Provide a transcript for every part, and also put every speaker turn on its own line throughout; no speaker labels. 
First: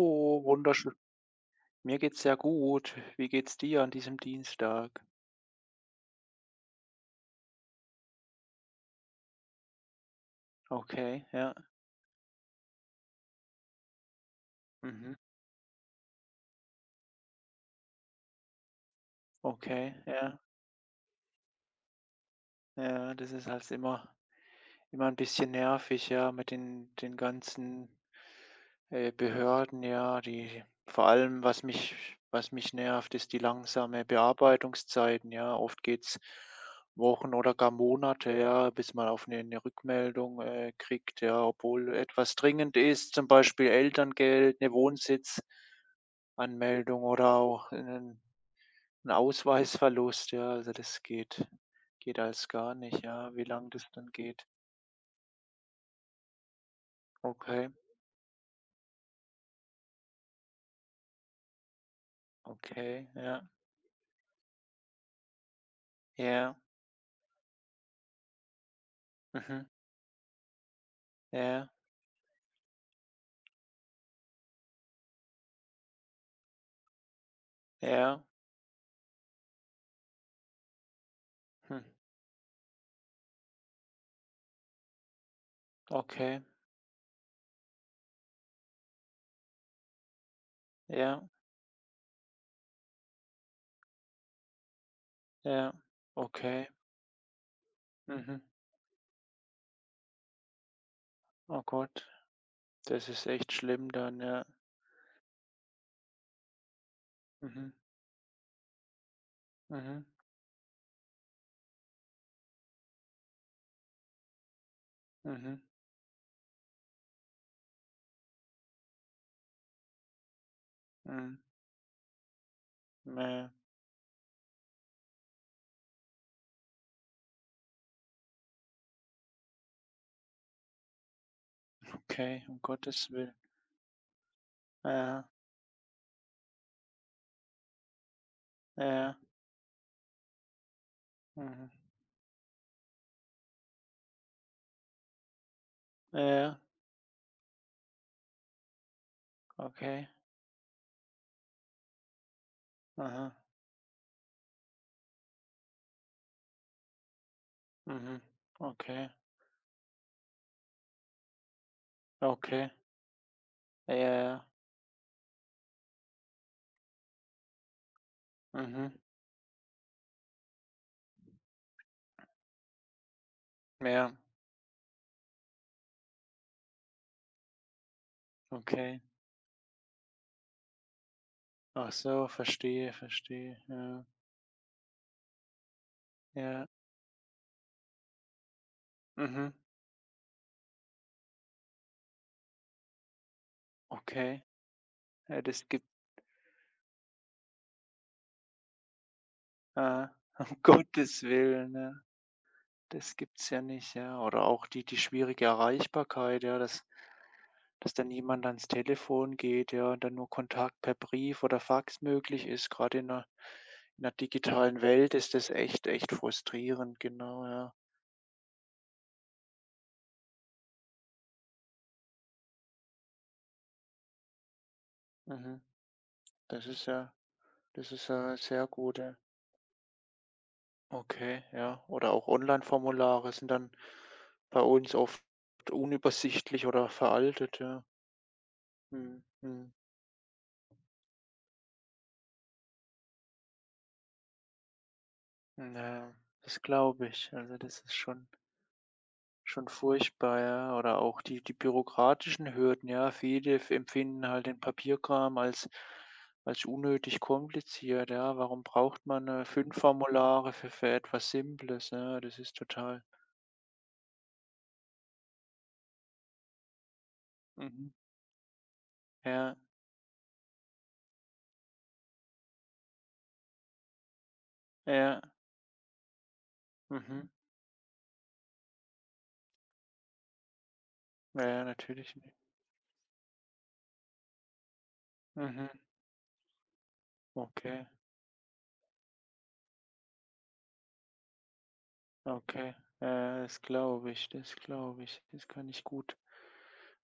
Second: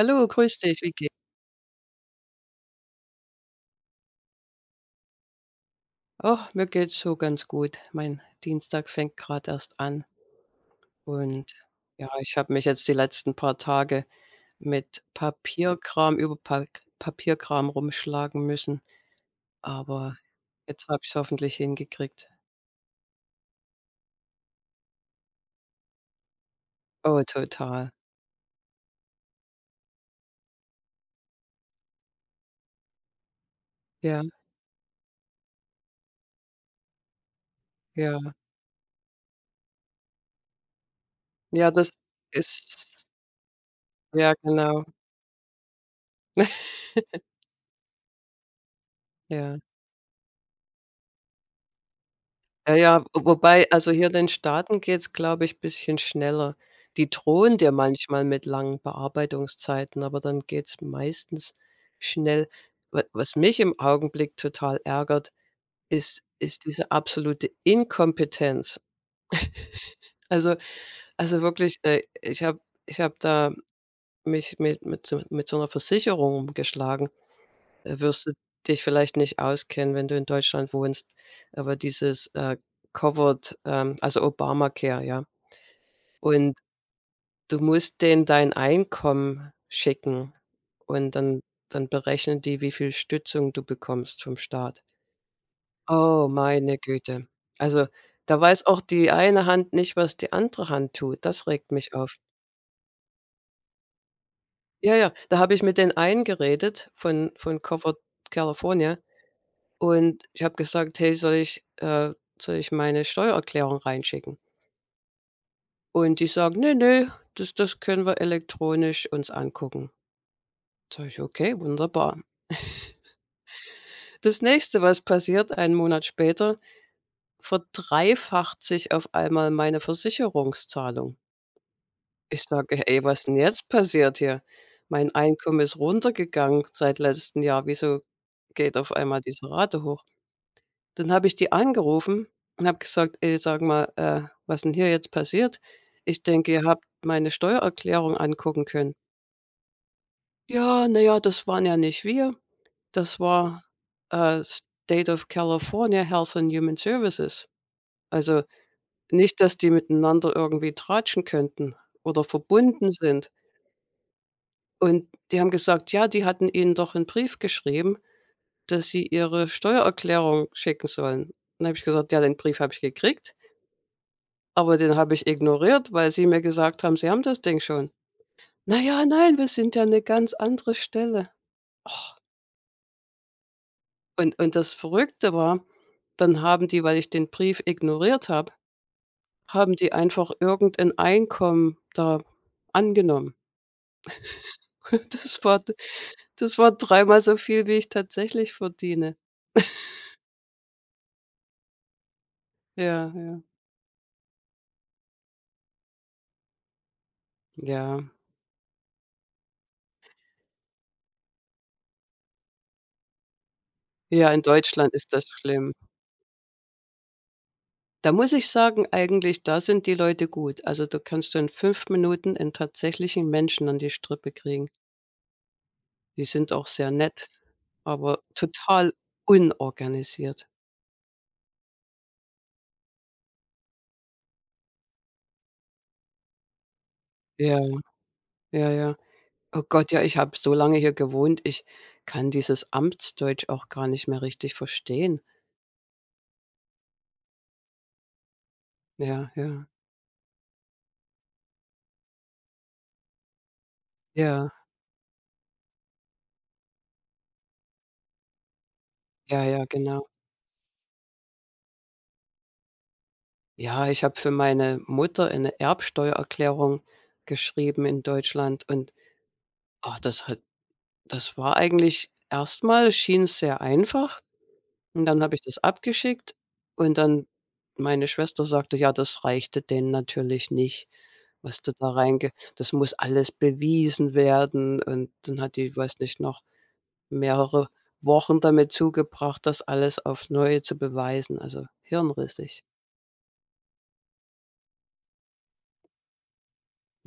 Hallo, grüß dich, wie
wunderschön.
geht's?
Mir geht's sehr gut. Wie geht's dir an diesem Dienstag?
Oh, mir geht's so ganz gut. Mein Dienstag fängt gerade erst an
Okay,
und
ja.
ja, ich habe mich jetzt die letzten paar Tage mit
Mhm.
Papierkram über Pa Papierkram rumschlagen müssen,
Okay,
aber
ja.
jetzt habe ich's hoffentlich hingekriegt.
Ja, das ist halt immer immer ein bisschen nervig, ja, mit den
Oh,
ganzen,
total.
Behörden, ja, die vor allem, was mich nervt, ist die langsame
Ja,
Bearbeitungszeiten, ja. Oft geht's Wochen oder gar Monate,
ja.
ja, bis man auf eine 'ne Rückmeldung, kriegt, ja,
Ja, das
obwohl etwas dringend
ist
ist, zum Beispiel
ja,
Elterngeld, eine
genau.
Wohnsitzanmeldung oder auch 'nen 'n
Ja.
Ausweisverlust, ja. Also, das geht alles gar
Ja,
nicht,
ja,
ja, wie
wobei
lange
also,
das
hier
dann
in den
geht.
Staaten geht's, glaube ich, bisschen schneller. Die drohen
Okay.
dir manchmal mit langen Bearbeitungszeiten, aber dann geht's meistens schnell. Wa
Okay,
was
ja,
mich im Augenblick total ärgert, ist
ja,
ist diese absolute Inkompetenz.
mhm,
Also also,
ja,
wirklich, ich habe da mich mit so einer Versicherung rumgeschlagen. Äh,
ja,
wirst du dich vielleicht nicht auskennen, wenn du in Deutschland wohnst, aber
hm,
dieses, Covered, also Obamacare, ja.
okay,
Und du musst denen dein Einkommen schicken und
ja,
dann berechnen die, wie viel Stützung du bekommst vom Staat.
ja,
Oh,
okay,
meine Güte. Also, da
mhm.
weiß auch die eine Hand nicht, was die andere Hand tut. Das
Oh
regt mich
Gott,
auf.
das ist echt schlimm dann, ja.
Ja, ja, da habe ich mit den einen geredet von
Mhm,
Covered California.
mhm,
Und ich habe gesagt: „Hey, soll ich meine Steuererklärung reinschicken?"
mhm,
Und die sagen: „Nee, nee, das können wir elektronisch uns angucken." Sage ich:
mhm,
„Okay, wunderbar."
ja,
Das Nächste, was passiert, einen Monat später, verdreifacht sich auf einmal meine Versicherungszahlung. Ich
okay, um
sage: „Ey,
Gottes
was
Willen.
'n jetzt passiert hier? Mein
Ja,
Einkommen ist runtergegangen seit letztem Jahr. Wieso geht auf
ja,
einmal diese Rate hoch?" Dann habe ich die
mhm,
angerufen und habe gesagt: „Ey, sag mal, was denn hier jetzt passiert? Ich denke,
ja,
ihr habt meine Steuererklärung angucken können."
okay,
„Ja, na ja, das waren ja nicht wir. Das
aha,
war, State of California Health and Human Services."
mhm,
Also,
okay,
nicht, dass die miteinander irgendwie tratschen könnten oder
okay,
verbunden sind.
ja, ja,
Und die haben gesagt: „Ja, die hatten ihnen doch 'n Brief geschrieben, dass
mhm,
sie ihre Steuererklärung schicken sollen." Dann habe ich gesagt: „Ja, den Brief habe ich gekriegt.
ja,
Aber den habe ich ignoriert, weil sie mir gesagt haben, sie haben das Ding schon." „Na
okay.
ja, nein, wir sind ja eine ganz andere Stelle."
Ach
Och.
so, verstehe, verstehe, ja,
Und das Verrückte war, dann haben
ja,
die, weil ich den Brief ignoriert habe,
mhm,
haben die einfach irgendein Einkommen da angenommen.
okay.
Das
Ja,
war
das gibt
das war dreimal so viel, wie ich tatsächlich verdiene.
Äh, um Gottes Willen, ne.
Ja,
Das
ja.
gibt's ja nicht, ja. Oder auch die schwierige Erreichbarkeit, ja, dass
Ja.
dann niemand ans Telefon geht, ja, und dann nur Kontakt per Brief oder Fax möglich ist. Gerade in 'ner
Ja, in
digitalen
Deutschland ist
Welt
das
ist das
schlimm.
echt, echt frustrierend, genau, ja.
Da muss ich sagen, eigentlich, da sind die Leute gut. Also, da kannst du in 5 Minuten einen tatsächlichen Menschen an die Strippe kriegen.
Mhm.
Die sind
Das
auch
ist
sehr
ja
nett,
das ist
aber
ja sehr
total
gut, ja.
unorganisiert.
Okay, ja. Oder auch Onlineformulare sind dann bei uns oft unübersichtlich oder veraltet,
Ja,
ja.
ja, ja.
Mhm,
Oh
mhm.
Gott, ja, ich habe so lange hier gewohnt, ich kann dieses Amtsdeutsch auch gar nicht mehr richtig verstehen.
Ja, das glaube ich. Also, das ist
Ja, ja,
schon furchtbar, ja. Oder auch die bürokratischen Hürden, ja. Viele f empfinden halt
ja,
den Papierkram als unnötig kompliziert, ja. Warum braucht man,
ja, ja,
5
genau.
Formulare für etwas Simples, ja? Das ist total
Ja, ich habe für meine Mutter eine Erbsteuererklärung geschrieben
mhm.
in Deutschland und,
Ja,
ach, das war eigentlich. Erstmal schien es sehr einfach und
ja,
dann habe ich das abgeschickt und dann
mhm.
meine Schwester sagte: „Ja, das reichte denen natürlich nicht,
Ja,
was
ja,
du da
natürlich
reinge
nicht.
das muss alles bewiesen werden." Und dann hat die,
Mhm.
weiß nicht, noch mehrere
Okay,
Wochen damit zugebracht, das alles aufs Neue zu beweisen, also hirnrissig.
okay. Ja, das glaube ich, das glaube ich. Das kann ich gut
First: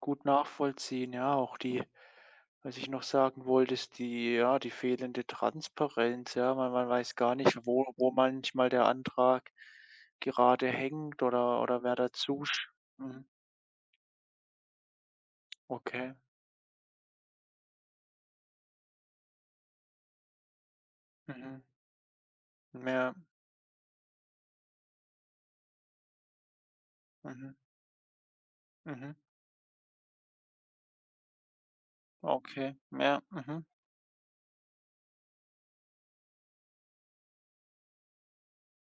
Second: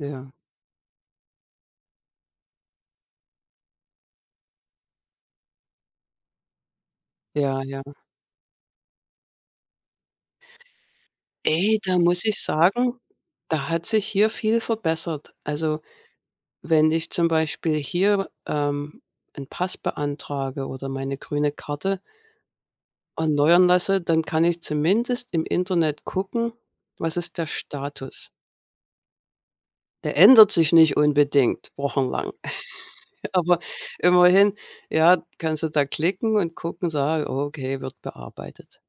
gut nachvollziehen. Ja, auch die was ich noch sagen wollte, ist die fehlende Transparenz, ja. Man man weiß gar nicht,
ja, ja.
wo manchmal der Antrag gerade hängt
Ey,
oder wer
da muss ich
dazu
sagen,
mhm,
da hat sich hier viel verbessert. Also,
okay,
wenn ich zum Beispiel hier, 'n Pass beantrage oder meine grüne
mhm,
Karte
ja,
erneuern lasse, dann kann ich zumindest im Internet gucken, was ist der
mhm,
Status.
mhm,
Der ändert sich nicht unbedingt wochenlang.
okay, mehr
Aber
mhm,
immerhin, ja, kannst du da klicken und gucken, so: „Ah, okay, wird bearbeitet."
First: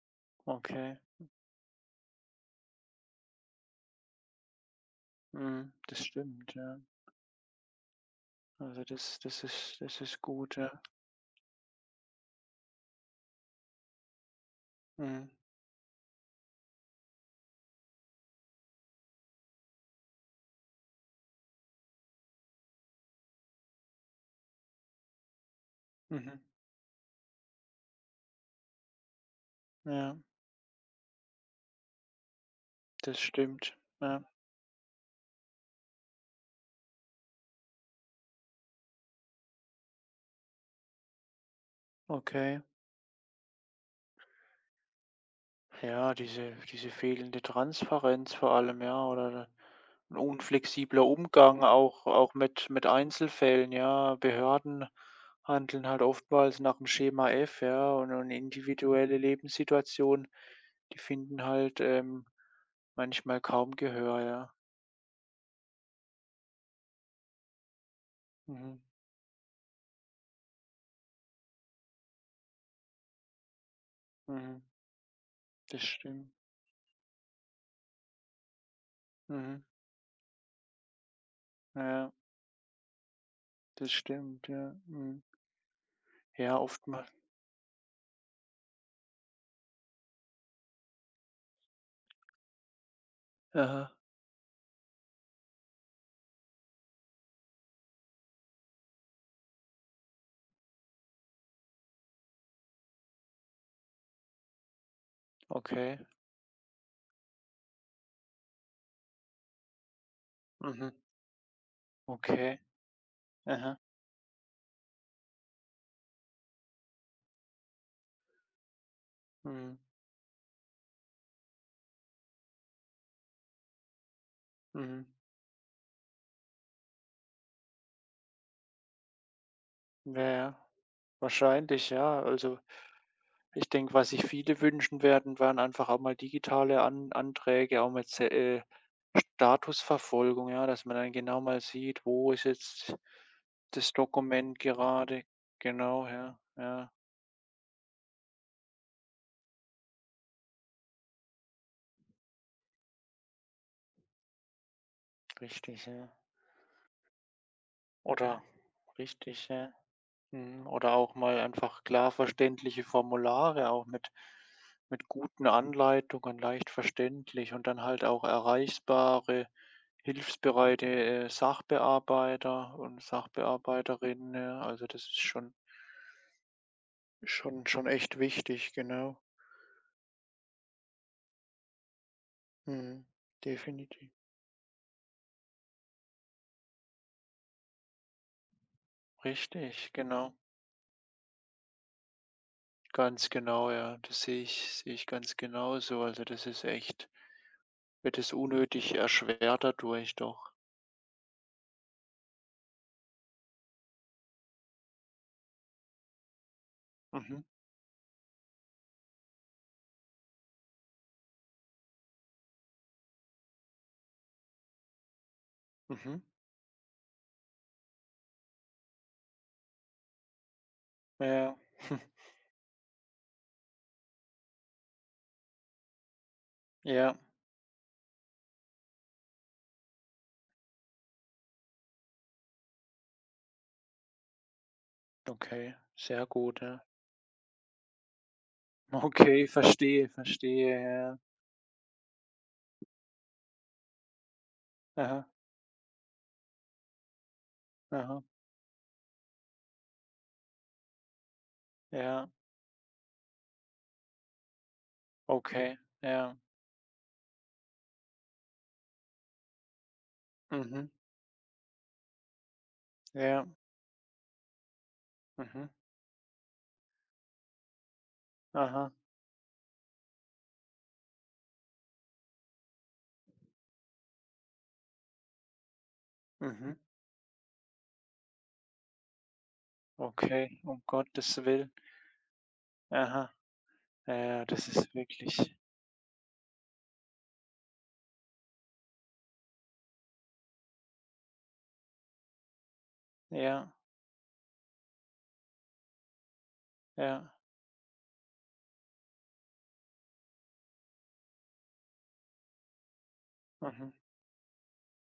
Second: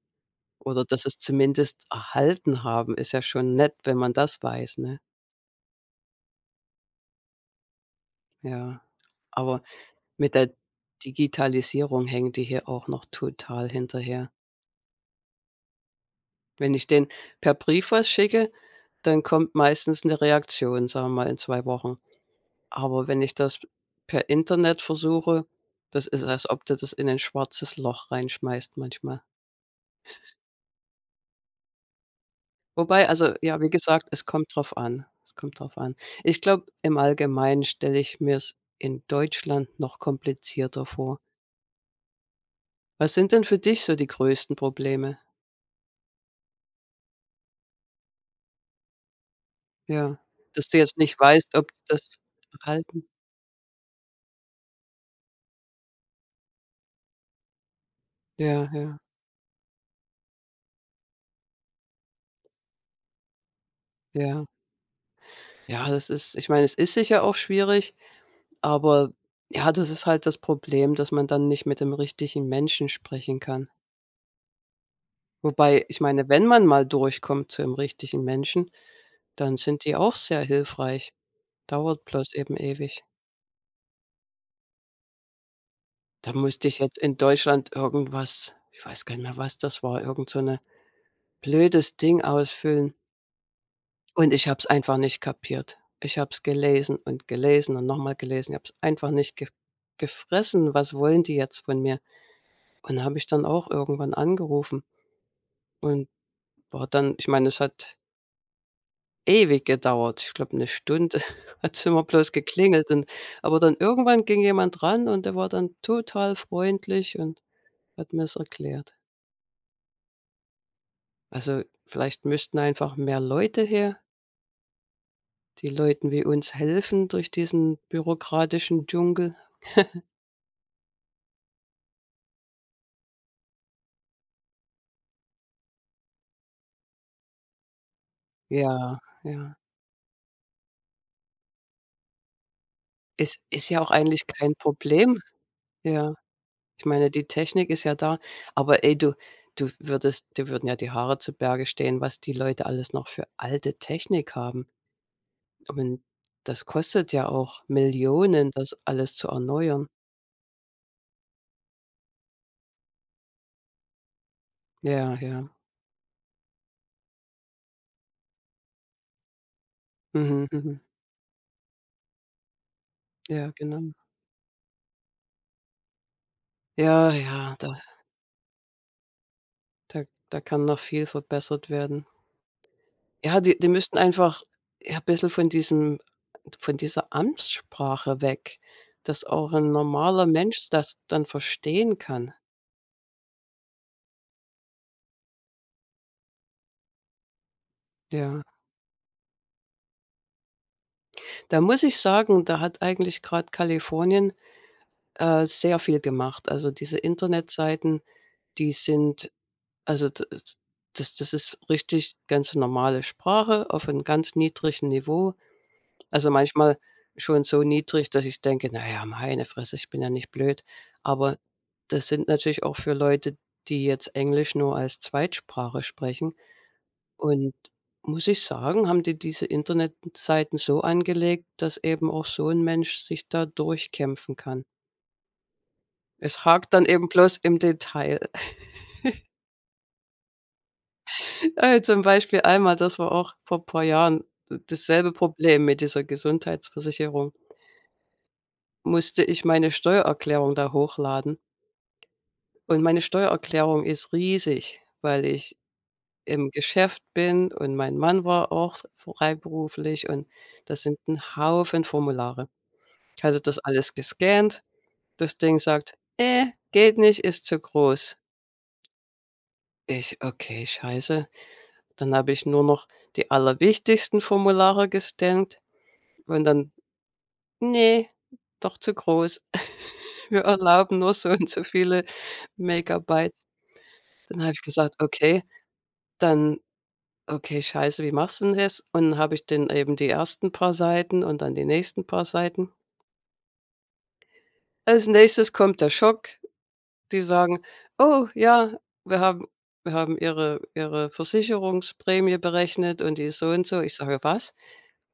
Oder
okay,
dass es zumindest erhalten haben, ist ja schon nett, wenn man das weiß, ne?
mhm, das stimmt, ja.
Ja,
Also, das das
aber
ist das ist
mit der
gut, ja.
Digitalisierung hängen die hier auch noch total hinterher.
Mhm,
Wenn ich denen per Brief was schicke, dann kommt meistens 'ne Reaktion, sagen wir mal, in 2 Wochen. Aber wenn ich das per Internet versuche, das ist,
mhm,
als ob du das in ein schwarzes Loch reinschmeißt manchmal.
ja,
Wobei
das
also, ja, wie
stimmt,
gesagt,
ja,
es kommt drauf an. Es kommt drauf an. Ich glaube, im Allgemeinen stelle ich mir's in Deutschland noch komplizierter vor.
okay.
Was sind denn für dich so die größten Probleme?
Ja, diese fehlende Transparenz vor allem, ja, oder ein
Ja, dass du jetzt
unflexibler
nicht weißt,
Umgang
ob die das
auch mit
halten.
Einzelfällen, ja. Behörden handeln halt oftmals nach dem Schema F, ja, und
Ja, ja,
individuelle Lebenssituationen, die finden halt, manchmal kaum Gehör,
ja.
ja.
Ja, das ist, ich meine, es ist sicher auch schwierig,
Mhm,
aber ja, das ist halt das Problem, dass man dann nicht mit dem richtigen Menschen sprechen kann.
mhm, das
Wobei, ich meine,
stimmt.
wenn man mal durchkommt zu dem richtigen Menschen, dann
Mhm,
sind die auch sehr hilfreich. Dauert
ja,
bloß eben ewig.
das stimmt, ja, mhm.
Da
Ja,
musste ich jetzt
oftmals
in Deutschland irgendwas, ich weiß gar nicht mehr, was das war, irgend so 'ne blödes Ding ausfüllen.
aha,
Und ich habe es einfach nicht kapiert. Ich habe es gelesen und gelesen und nochmal gelesen. Ich habe es einfach nicht ge gefressen. Was wollen die jetzt von mir? Und habe ich dann auch irgendwann angerufen
okay,
und war dann, ich meine, es hat ewig gedauert. Ich glaube, eine
mhm,
Stunde hat's immer bloß
okay,
geklingelt und aber dann
aha,
irgendwann ging jemand ran und der war dann total freundlich und hat mir's erklärt.
mhm,
Also, vielleicht müssten einfach mehr Leute her,
mhm.
die Leuten wie uns helfen durch diesen bürokratischen Dschungel.
Ja, ja, wahrscheinlich, ja. Also, ich denke, was sich viele wünschen werden, wären einfach auch mal digitale An Anträge, auch mal Z
Ja, ja.
Statusverfolgung, ja, dass man dann genau mal sieht, wo ist jetzt
Ist ja auch
das
eigentlich kein
Dokument
Problem.
gerade. Genau,
Ja,
ja,
ich
ja,
meine, die Technik ist ja da, aber ey, du du würdest dir würden ja die Haare zu Berge stehen, was die Leute alles noch für alte Technik haben. Ich
richtig,
meine,
ja.
das kostet ja auch
Oder
Millionen, das alles zu
richtig, ja.
erneuern.
Mhm, oder auch mal einfach klar verständliche Formulare, auch mit
Ja, ja.
guten Anleitungen, leicht verständlich und dann halt auch erreichbare,
Mhm, mhm.
hilfsbereite, Sachbearbeiter und
Ja, genau.
Sachbearbeiterinnen, ja. Also, das ist schon
Ja, ja,
schon schon echt wichtig, genau.
da da kann noch viel verbessert werden.
Mhm,
Ja, die müssten
definitiv.
einfach, ja, bisschen von diesem von dieser Amtssprache weg, dass auch ein
Richtig,
normaler
genau.
Mensch das dann verstehen kann.
Ganz genau, ja. Das sehe ich ganz genauso. Also, das ist echt wird es
Ja.
unnötig erschwert dadurch doch.
Da muss ich sagen, da hat eigentlich gerade Kalifornien, sehr viel gemacht. Also, diese
Mhm,
Internetseiten, die sind also, d das das ist richtig ganz normale Sprache auf 'n ganz niedrigen Niveau.
mhm.
Also, manchmal schon so niedrig, dass ich denke: „Na ja, meine Fresse, ich bin ja nicht blöd." Aber
Ja. Hm.
das sind natürlich auch für Leute, die jetzt Englisch nur als Zweitsprache sprechen.
Ja,
Und muss ich sagen, haben die diese Internetseiten so angelegt, dass eben auch so ein Mensch sich da durchkämpfen kann.
okay, sehr
Es
gut,
hakt
ja.
dann eben bloß im Detail.
Okay, verstehe, verstehe, ja.
Zum Beispiel einmal, das war auch vor ein paar Jahren d dasselbe
Aha,
Problem mit dieser Gesundheitsversicherung,
aha,
musste ich meine Steuererklärung da hochladen.
ja,
Und meine Steuererklärung ist riesig, weil ich
okay, ja,
im Geschäft bin und mein Mann war auch freiberuflich und das
mhm,
sind ein Haufen Formulare. Ich hatte
ja,
das alles gescannt. Das Ding
mhm,
sagt: Geht nicht, ist zu groß."
aha,
Ich: „Okay, scheiße." Dann habe ich nur noch die allerwichtigsten Formulare gescannt und dann:
mhm,
nee, doch zu groß. „Wir
okay, um
erlauben nur so
Gottes
und so
Willen.
viele
Aha,
Megabyte." Dann
ja,
habe ich
das ist
gesagt:
wirklich
„Okay, dann. Okay, scheiße, wie machst du 'n das?" Und dann habe ich dann eben die ersten paar Seiten und dann die nächsten paar Seiten.
ja,
Als Nächstes kommt der Schock. Die
ja,
sagen: „Oh ja, wir haben wir haben Ihre Versicherungsprämie berechnet und die ist so und so."
mhm,
Ich sage: „Was?"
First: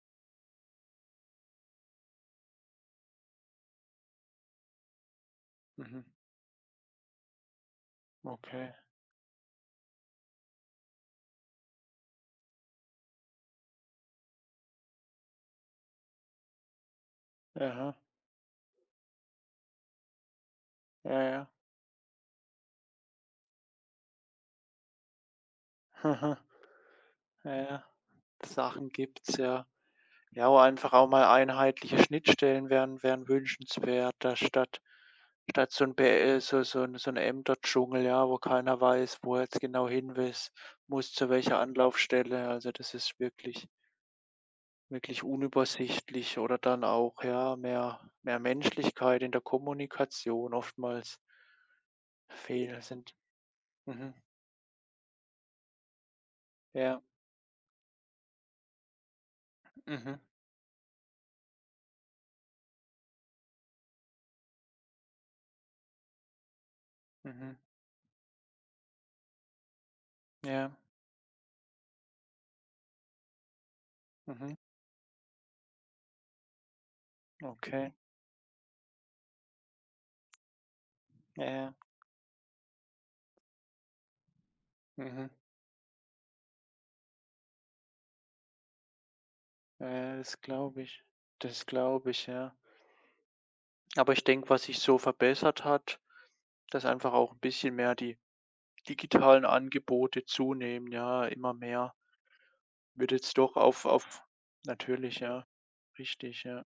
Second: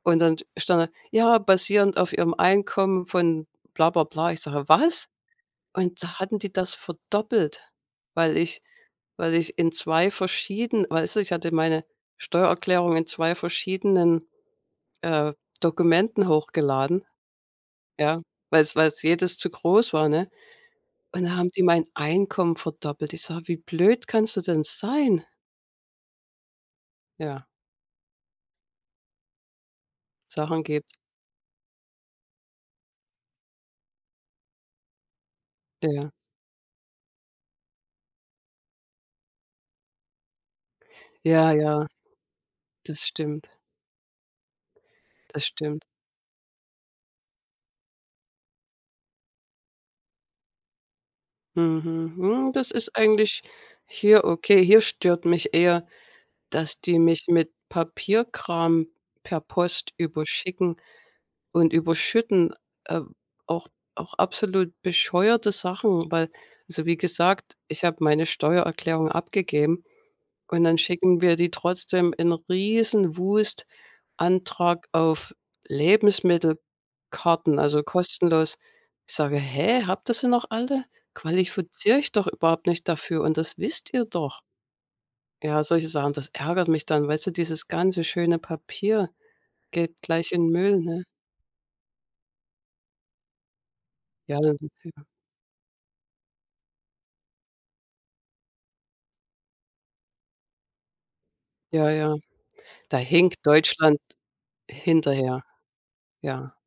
Und dann stand da: „Ja, basierend auf Ihrem Einkommen von bla bla bla." Ich sage: „Was?"
mhm,
Und da hatten die das verdoppelt, weil ich
okay,
weil ich in 2 verschiedenen, weißt du, ich hatte meine Steuererklärung in 2 verschiedenen äh, Dokumenten hochgeladen,
aha,
ja, weil's jedes zu groß war, ne?
ja,
Und da
ja,
haben die mein Einkommen verdoppelt. Ich sage: „Wie blöd kannst du denn sein?"
aha,
Ja,
ja, ja. Sachen gibt's, ja. Ja, wo
Sachen
einfach
gibt's.
auch mal einheitliche Schnittstellen wären wünschenswert, da statt Statt so ein BE
Ja.
äh, so 'n Ämterdschungel, ja, wo keiner weiß, wo er jetzt genau hinwiss muss, zu
Ja,
welcher
ja,
Anlaufstelle. Also, das
das
ist
stimmt,
wirklich wirklich
das stimmt.
unübersichtlich oder dann auch, ja, mehr Menschlichkeit in der Kommunikation oftmals
Mhm. Hm, das
fehl
ist
sind.
eigentlich
Mhm.
hier okay. Hier stört mich eher, dass die
Ja.
mich mit Papierkram per Post
Mhm.
überschicken. Und überschütten, äh, auch auch absolut bescheuerte Sachen, weil, also, wie gesagt,
Mhm.
ich habe meine Steuererklärung abgegeben und
Ja.
dann schicken wir die trotzdem in Riesenwust
Mhm.
Antrag auf Lebensmittelkarten, also
Okay.
kostenlos. Ich sage: „Hä, habt ihr sie noch alle?
Ja, ja.
Qualifiziere ich doch überhaupt nicht dafür und das wisst ihr doch."
Mhm.
Ja, solche Sachen, das ärgert mich dann, weißt du, dieses ganze schöne Papier
Ja,
geht
ja,
gleich
das
in den Müll,
glaube ich.
ne?
Das glaube ich, ja. Aber ich
Ja,
denke,
ja,
was sich so verbessert hat, dass einfach auch ein bisschen mehr die digitalen Angebote zunehmen, ja, immer
ja,
mehr.
ja. Da
Wird
hinkt
jetzt doch
Deutschland
auf natürlich,
hinterher,
ja, richtig,
ja.
ja.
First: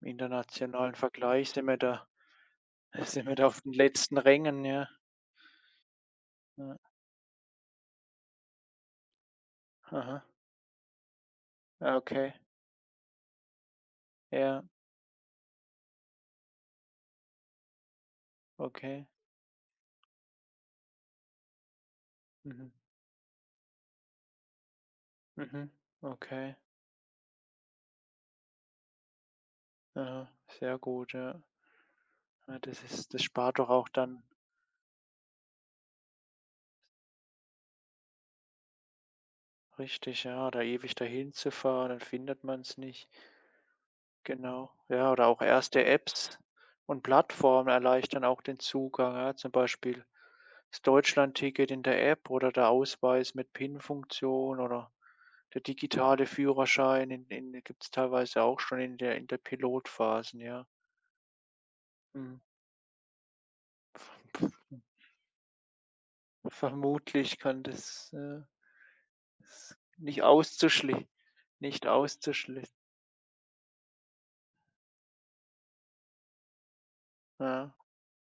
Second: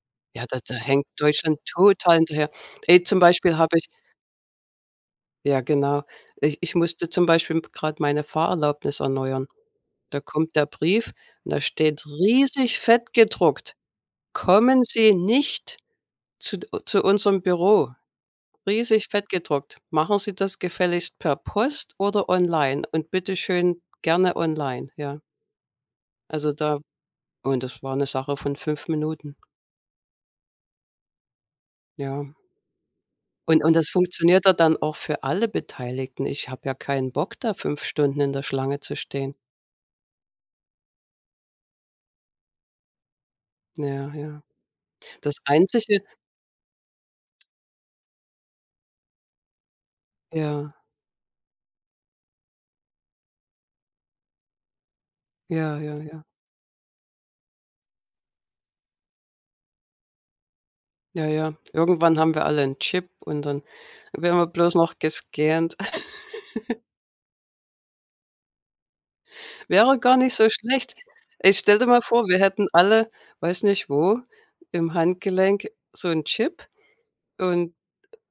Im
Ja, da
internationalen
hinkt
Vergleich
Deutschland
sind wir da
total hinterher. Ey, zum
sind wir da
Beispiel
auf den
habe ich,
letzten Rängen, ja.
ja, genau. Ich
Ja,
musste zum Beispiel grad meine Fahrerlaubnis erneuern. Da
aha,
kommt der Brief und da
ah,
steht
okay,
riesig fett gedruckt:
ja,
„Kommen Sie nicht zu zu unserem Büro." Riesig
okay.
fett gedruckt. „Machen Sie das gefälligst per Post oder
Mhm,
online und bitte schön gerne online." Ja,
mhm, okay,
also da, und das war 'ne Sache von 5 Minuten,
aha, sehr gut, ja.
ja.
Ja, das spart
Und
doch
und das
auch dann
funktioniert ja dann auch für alle Beteiligten. Ich habe ja keinen Bock, da 5 Stunden in der Schlange zu stehen.
richtig, ja, da ewig dahin zu fahren, dann findet man es nicht.
Ja, ja.
Genau, ja, oder
Das
auch erste
Einzige,
Apps und Plattformen erleichtern auch den Zugang, ja, zum Beispiel
ja,
das Deutschlandticket in der App oder der Ausweis mit PIN-Funktion oder der
ja, ja, ja.
digitale Führerschein, in gibt's teilweise auch schon in der Pilotphasen, ja.
Ja, ja. Irgendwann haben
Mhm.
wir alle einen Chip und dann werden wir bloß noch gescannt.
Vermutlich ist
Wäre gar nicht so schlecht. Ich stell
nicht
dir mal vor, wir hätten
auszuschließen.
alle, weiß nicht wo, im Handgelenk so 'n Chip
Ja,
und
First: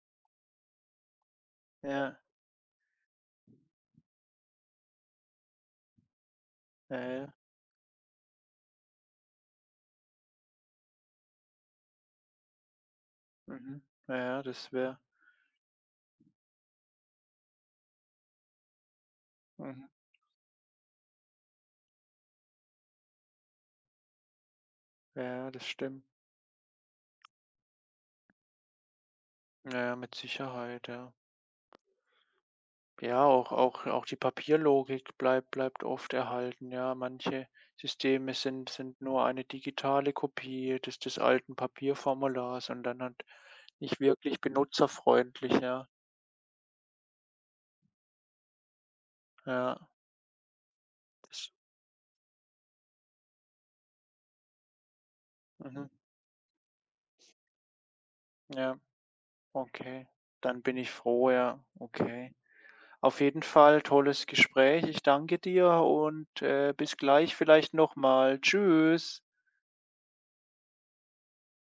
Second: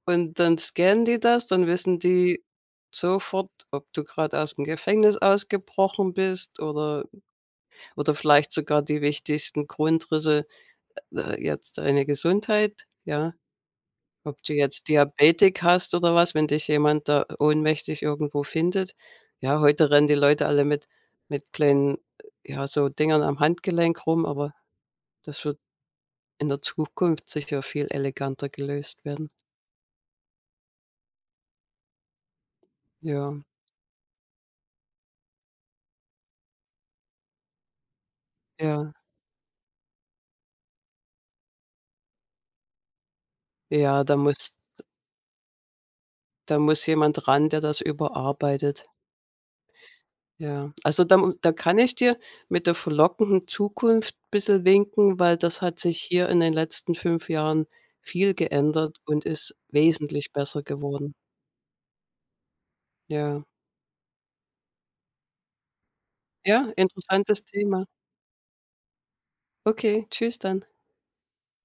dann scannen die das, dann wissen
ja,
die sofort, ob du gerade aus dem Gefängnis ausgebrochen bist
ja,
oder
ja.
oder vielleicht sogar die wichtigsten Grundrisse, jetzt deine Gesundheit, ja.
Mhm. Ja,
Ob
ja,
du
das
jetzt
wäre
Diabetik hast oder was, wenn dich jemand da ohnmächtig irgendwo findet. Ja,
mhm.
heute rennen die Leute alle mit kleinen, ja, so Dingern am Handgelenk rum, aber
Ja,
das
ja,
wird
das stimmt.
in der Zukunft sicher viel eleganter gelöst werden.
Ja, ja, mit Sicherheit, ja. Ja,
Ja,
auch die Papierlogik bleibt oft erhalten, ja. Manche Systeme
ja,
sind nur eine digitale Kopie des alten Papierformulars und dann halt nicht
ja, da
wirklich
muss
benutzerfreundlich, ja.
da muss jemand ran, der das überarbeitet.
Ja,
Ja, also da
das
kann ich dir mit der verlockenden Zukunft ein bisschen winken, weil das hat
mhm,
sich hier in den letzten 5 Jahren viel
ja,
geändert und ist
okay.
wesentlich besser
Dann bin ich
geworden.
froh, ja, okay. Auf jeden
Ja.
Fall tolles Gespräch. Ich danke dir und,
Ja,
bis gleich
interessantes
vielleicht
Thema.
noch mal. Tschüss.
Okay, tschüss dann.